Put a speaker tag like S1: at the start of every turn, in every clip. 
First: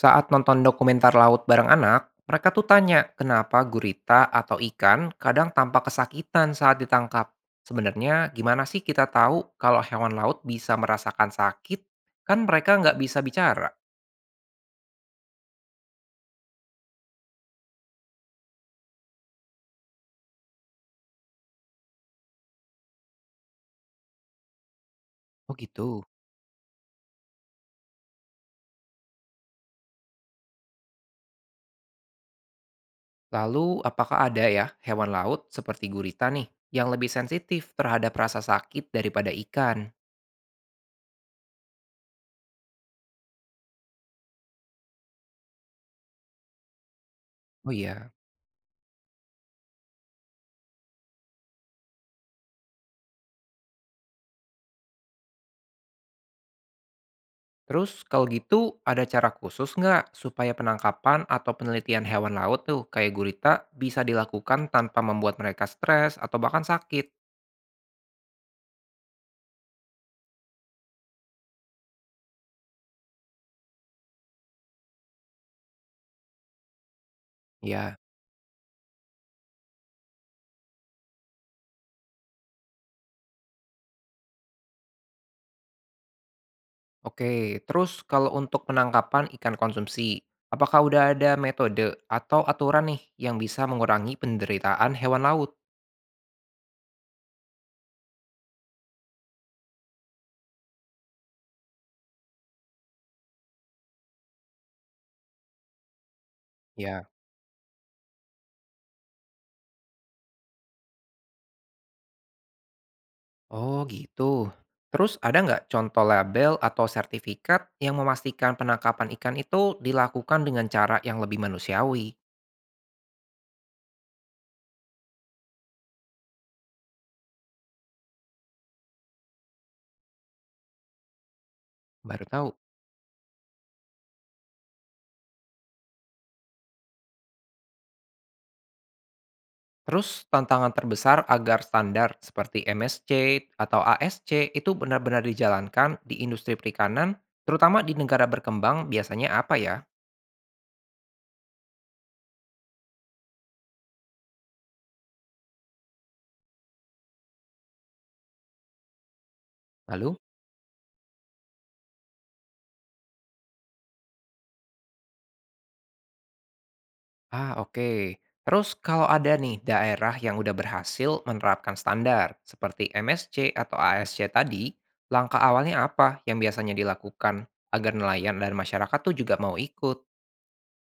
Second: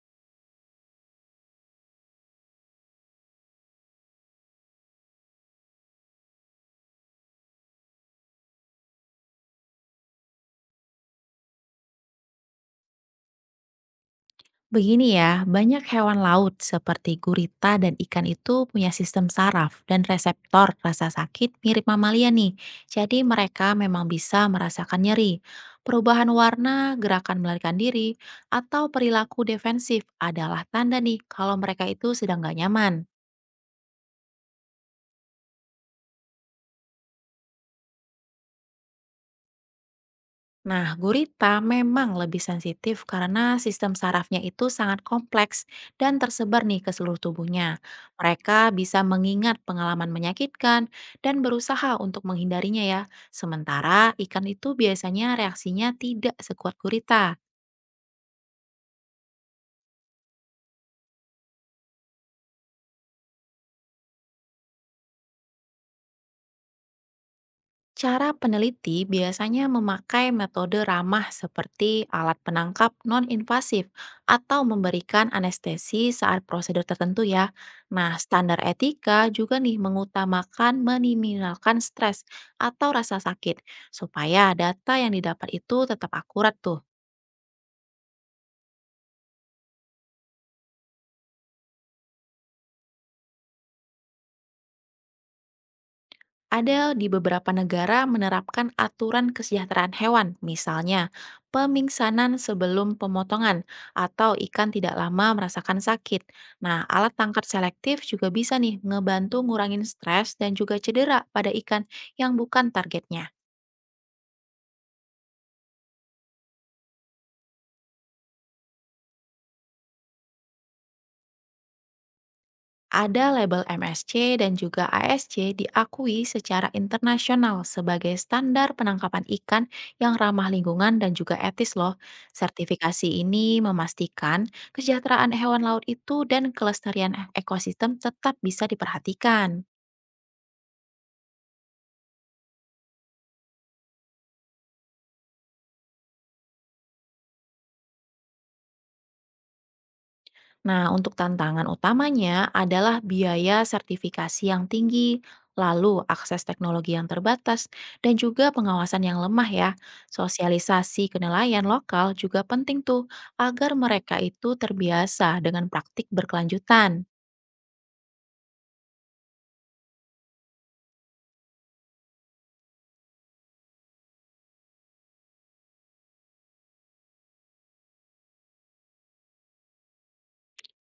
S1: Saat nonton dokumenter laut bareng anak, mereka tuh tanya kenapa gurita atau ikan kadang tampak kesakitan saat ditangkap. Sebenarnya gimana sih kita tahu kalau hewan laut bisa merasakan sakit? Kan mereka nggak bisa bicara.
S2: Begini ya, banyak hewan laut seperti gurita dan ikan itu punya sistem saraf dan reseptor rasa sakit mirip mamalia nih. Jadi mereka memang bisa merasakan nyeri.
S1: Oh gitu.
S2: Perubahan warna, gerakan melarikan diri, atau perilaku defensif adalah tanda nih kalau mereka itu sedang nggak nyaman.
S1: Lalu apakah ada ya hewan laut seperti gurita nih yang lebih sensitif terhadap rasa sakit daripada ikan?
S2: Nah, gurita memang lebih sensitif karena sistem sarafnya itu sangat kompleks dan tersebar nih ke seluruh tubuhnya.
S1: Oh iya.
S2: Mereka bisa mengingat pengalaman menyakitkan dan berusaha untuk menghindarinya ya. Sementara ikan itu biasanya reaksinya tidak sekuat gurita.
S1: Terus kalau gitu ada cara khusus nggak supaya penangkapan atau penelitian hewan laut tuh kayak gurita bisa dilakukan tanpa membuat mereka stres atau bahkan sakit?
S2: Cara peneliti biasanya memakai metode ramah seperti alat penangkap non-invasif atau memberikan anestesi saat prosedur tertentu ya.
S1: Ya.
S2: Nah, standar etika juga nih mengutamakan minimalkan stres atau rasa sakit supaya data yang didapat itu tetap akurat tuh.
S1: Oke, terus kalau untuk penangkapan ikan konsumsi, apakah udah ada metode atau aturan nih yang bisa mengurangi penderitaan hewan laut?
S2: Ada di beberapa negara menerapkan aturan kesejahteraan hewan, misalnya pemingsanan sebelum pemotongan atau ikan tidak lama merasakan sakit. Nah,
S1: Ya.
S2: alat tangkap selektif juga bisa nih ngebantu ngurangin stres dan juga cedera pada ikan yang bukan targetnya.
S1: Oh gitu. Terus ada nggak contoh label atau sertifikat yang memastikan penangkapan ikan itu dilakukan dengan cara yang lebih manusiawi?
S2: Ada label MSC dan juga ASC diakui secara internasional sebagai standar penangkapan ikan yang ramah lingkungan dan juga etis loh.
S1: Baru tahu.
S2: Sertifikasi ini memastikan kesejahteraan hewan laut itu dan kelestarian ekosistem tetap bisa diperhatikan.
S1: Terus tantangan terbesar agar standar seperti MSC atau ASC itu benar-benar dijalankan di industri perikanan, terutama di negara berkembang biasanya apa ya?
S2: Nah, untuk tantangan utamanya adalah biaya sertifikasi yang tinggi, lalu akses teknologi yang terbatas, dan juga pengawasan yang lemah ya.
S1: Lalu,
S2: Sosialisasi kenelayan lokal juga penting tuh, agar mereka itu terbiasa dengan praktik berkelanjutan.
S1: ah, oke. Terus kalau ada nih daerah yang udah berhasil menerapkan standar seperti MSC atau ASC tadi, langkah awalnya apa yang biasanya dilakukan agar nelayan dan masyarakat tuh juga mau ikut?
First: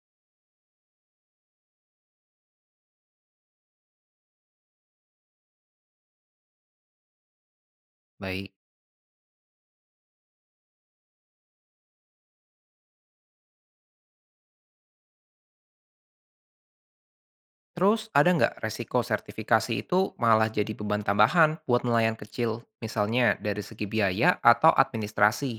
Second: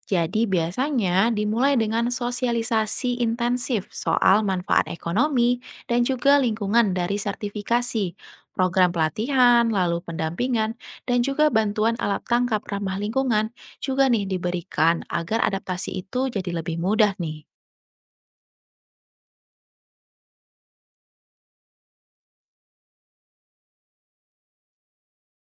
S2: Jadi biasanya dimulai dengan sosialisasi intensif soal manfaat ekonomi dan juga lingkungan dari sertifikasi,
S1: Baik.
S2: program pelatihan, lalu pendampingan, dan juga bantuan alat tangkap ramah lingkungan juga nih diberikan agar adaptasi itu jadi lebih mudah nih.
S1: Terus ada nggak resiko sertifikasi itu malah jadi beban tambahan buat nelayan kecil, misalnya dari segi biaya atau administrasi,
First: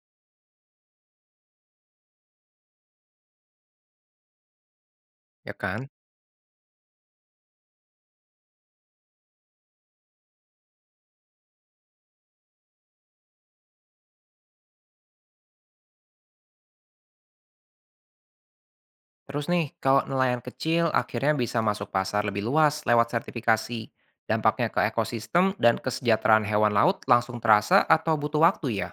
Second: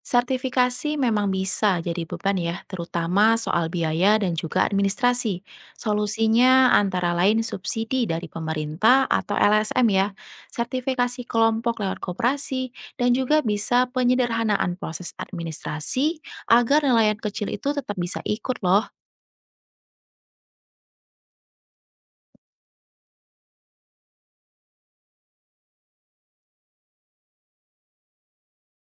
S2: Sertifikasi memang bisa jadi beban ya, terutama soal biaya dan juga administrasi.
S1: ya kan?
S2: Solusinya antara lain subsidi dari pemerintah atau LSM ya, sertifikasi kelompok lewat koperasi, dan juga bisa penyederhanaan proses administrasi agar nelayan kecil itu tetap bisa ikut loh.
S1: Terus nih, kalau nelayan kecil akhirnya bisa masuk pasar lebih luas lewat sertifikasi, dampaknya ke ekosistem dan kesejahteraan hewan laut langsung terasa atau butuh waktu ya?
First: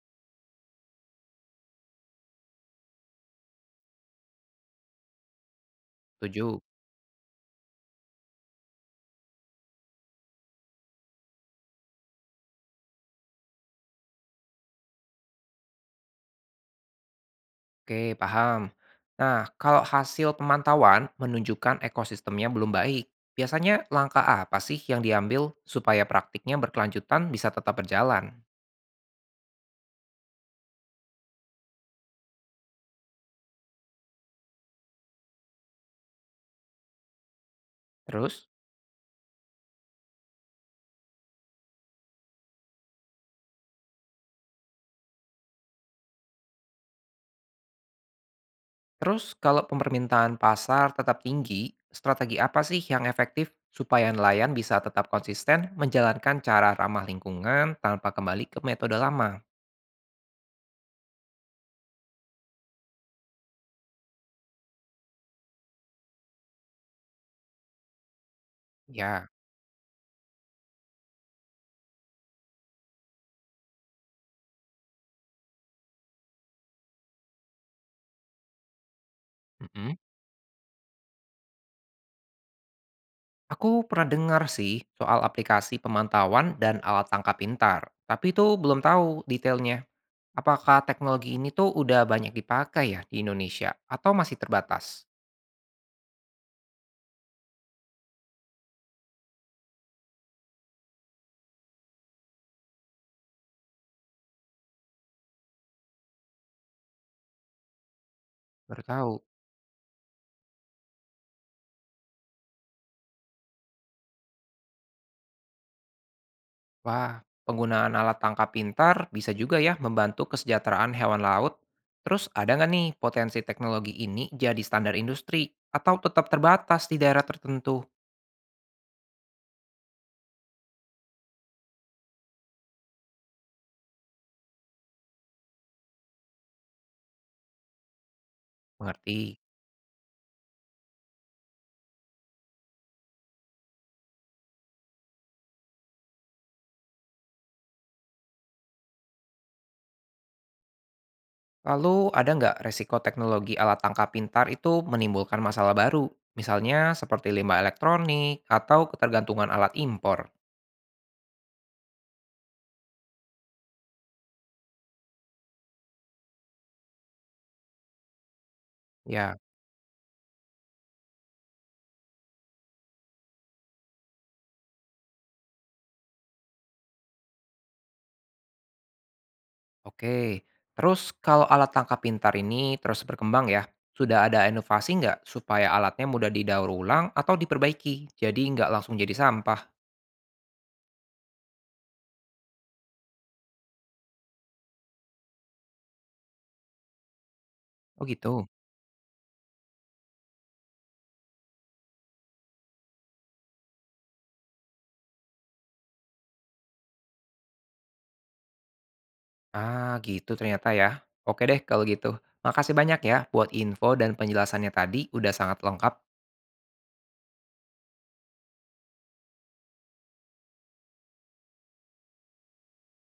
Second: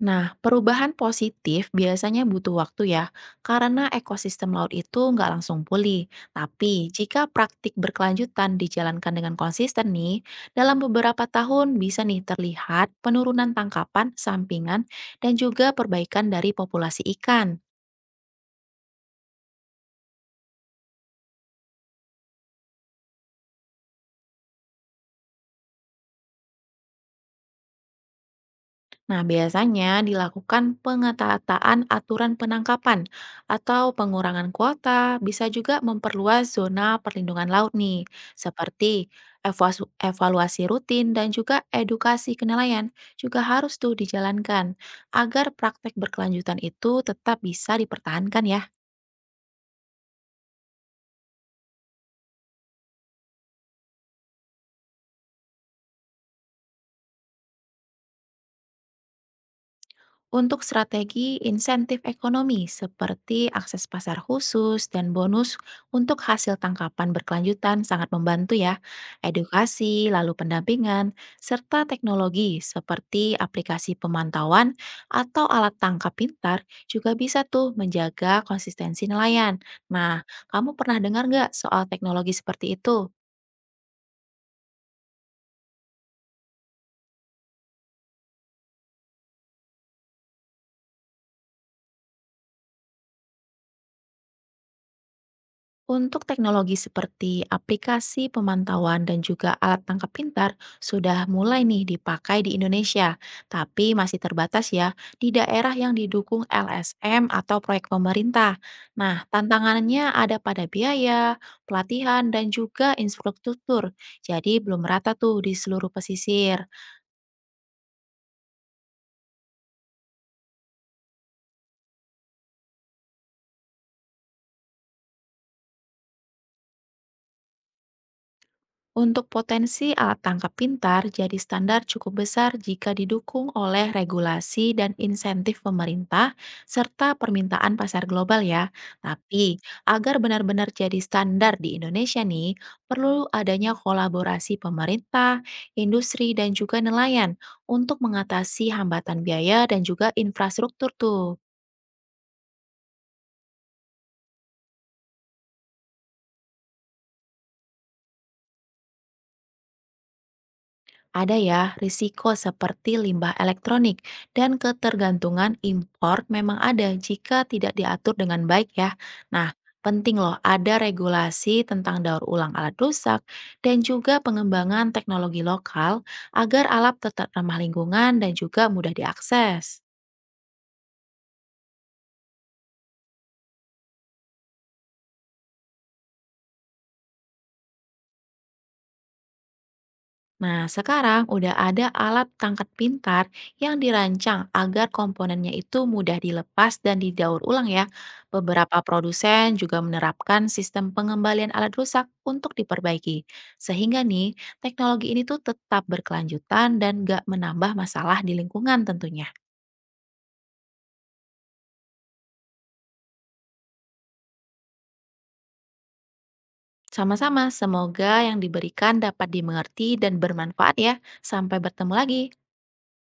S2: Nah, perubahan positif biasanya butuh waktu ya, karena ekosistem laut itu nggak langsung pulih.
S1: Setuju.
S2: Tapi, jika praktik berkelanjutan dijalankan dengan konsisten nih, dalam beberapa tahun bisa nih terlihat penurunan tangkapan, sampingan, dan juga perbaikan dari populasi ikan.
S1: Oke, paham. Nah, kalau hasil pemantauan menunjukkan ekosistemnya belum baik, biasanya langkah apa sih yang diambil supaya praktiknya berkelanjutan bisa tetap berjalan?
S2: Nah, biasanya dilakukan pengetataan aturan penangkapan atau pengurangan kuota, bisa juga memperluas zona perlindungan laut nih,
S1: Terus,
S2: seperti evaluasi rutin dan juga edukasi kenelayan juga harus tuh dijalankan agar praktek berkelanjutan itu tetap bisa dipertahankan ya.
S1: terus kalau permintaan pasar tetap tinggi, strategi apa sih yang efektif supaya nelayan bisa tetap konsisten menjalankan cara ramah lingkungan tanpa kembali ke metode lama?
S2: Untuk strategi insentif ekonomi seperti akses pasar khusus dan bonus untuk hasil tangkapan berkelanjutan sangat membantu ya.
S1: Ya,
S2: Edukasi, lalu pendampingan, serta teknologi seperti aplikasi pemantauan atau alat tangkap pintar juga bisa tuh menjaga konsistensi nelayan.
S1: mm-mm.
S2: Nah, kamu pernah dengar nggak soal teknologi seperti itu?
S1: Aku pernah dengar sih soal aplikasi pemantauan dan alat tangkap pintar, tapi itu belum tahu detailnya. Apakah teknologi ini tuh udah banyak dipakai ya di Indonesia atau masih terbatas?
S2: Untuk teknologi seperti aplikasi pemantauan dan juga alat tangkap pintar sudah mulai nih dipakai di Indonesia, tapi masih terbatas ya di daerah yang didukung LSM atau proyek pemerintah.
S1: Baru tahu.
S2: Nah, tantangannya ada pada biaya, pelatihan, dan juga infrastruktur. Jadi belum merata tuh di seluruh pesisir.
S1: Wah, penggunaan alat tangkap pintar bisa juga ya membantu kesejahteraan hewan laut. Terus ada nggak nih potensi teknologi ini jadi standar industri atau tetap terbatas di daerah tertentu?
S2: Untuk potensi alat tangkap pintar jadi standar cukup besar jika didukung oleh regulasi dan insentif pemerintah serta permintaan pasar global ya.
S1: Mengerti.
S2: Tapi agar benar-benar jadi standar di Indonesia nih, perlu adanya kolaborasi pemerintah, industri dan juga nelayan untuk mengatasi hambatan biaya dan juga infrastruktur tuh.
S1: Lalu ada nggak resiko teknologi alat tangkap pintar itu menimbulkan masalah baru? Misalnya seperti limbah elektronik atau ketergantungan alat impor?
S2: Ada ya, risiko seperti limbah elektronik dan ketergantungan impor memang ada jika tidak diatur dengan baik ya.
S1: Ya.
S2: Nah, penting loh ada regulasi tentang daur ulang alat rusak dan juga pengembangan teknologi lokal agar alat tetap ramah lingkungan dan juga mudah diakses.
S1: Oke, terus kalau alat tangkap pintar ini terus berkembang ya, sudah ada inovasi nggak supaya alatnya mudah didaur ulang atau diperbaiki, jadi nggak langsung jadi sampah?
S2: Nah, sekarang udah ada alat tangkat pintar yang dirancang agar komponennya itu mudah dilepas dan didaur ulang ya.
S1: Oh gitu.
S2: Beberapa produsen juga menerapkan sistem pengembalian alat rusak untuk diperbaiki. Sehingga nih, teknologi ini tuh tetap berkelanjutan dan gak menambah masalah di lingkungan tentunya.
S1: Ah gitu ternyata ya. Oke deh kalau gitu. Makasih banyak ya buat info dan penjelasannya tadi udah sangat lengkap.
S2: Sama-sama, semoga yang diberikan dapat dimengerti dan bermanfaat ya. Sampai bertemu lagi.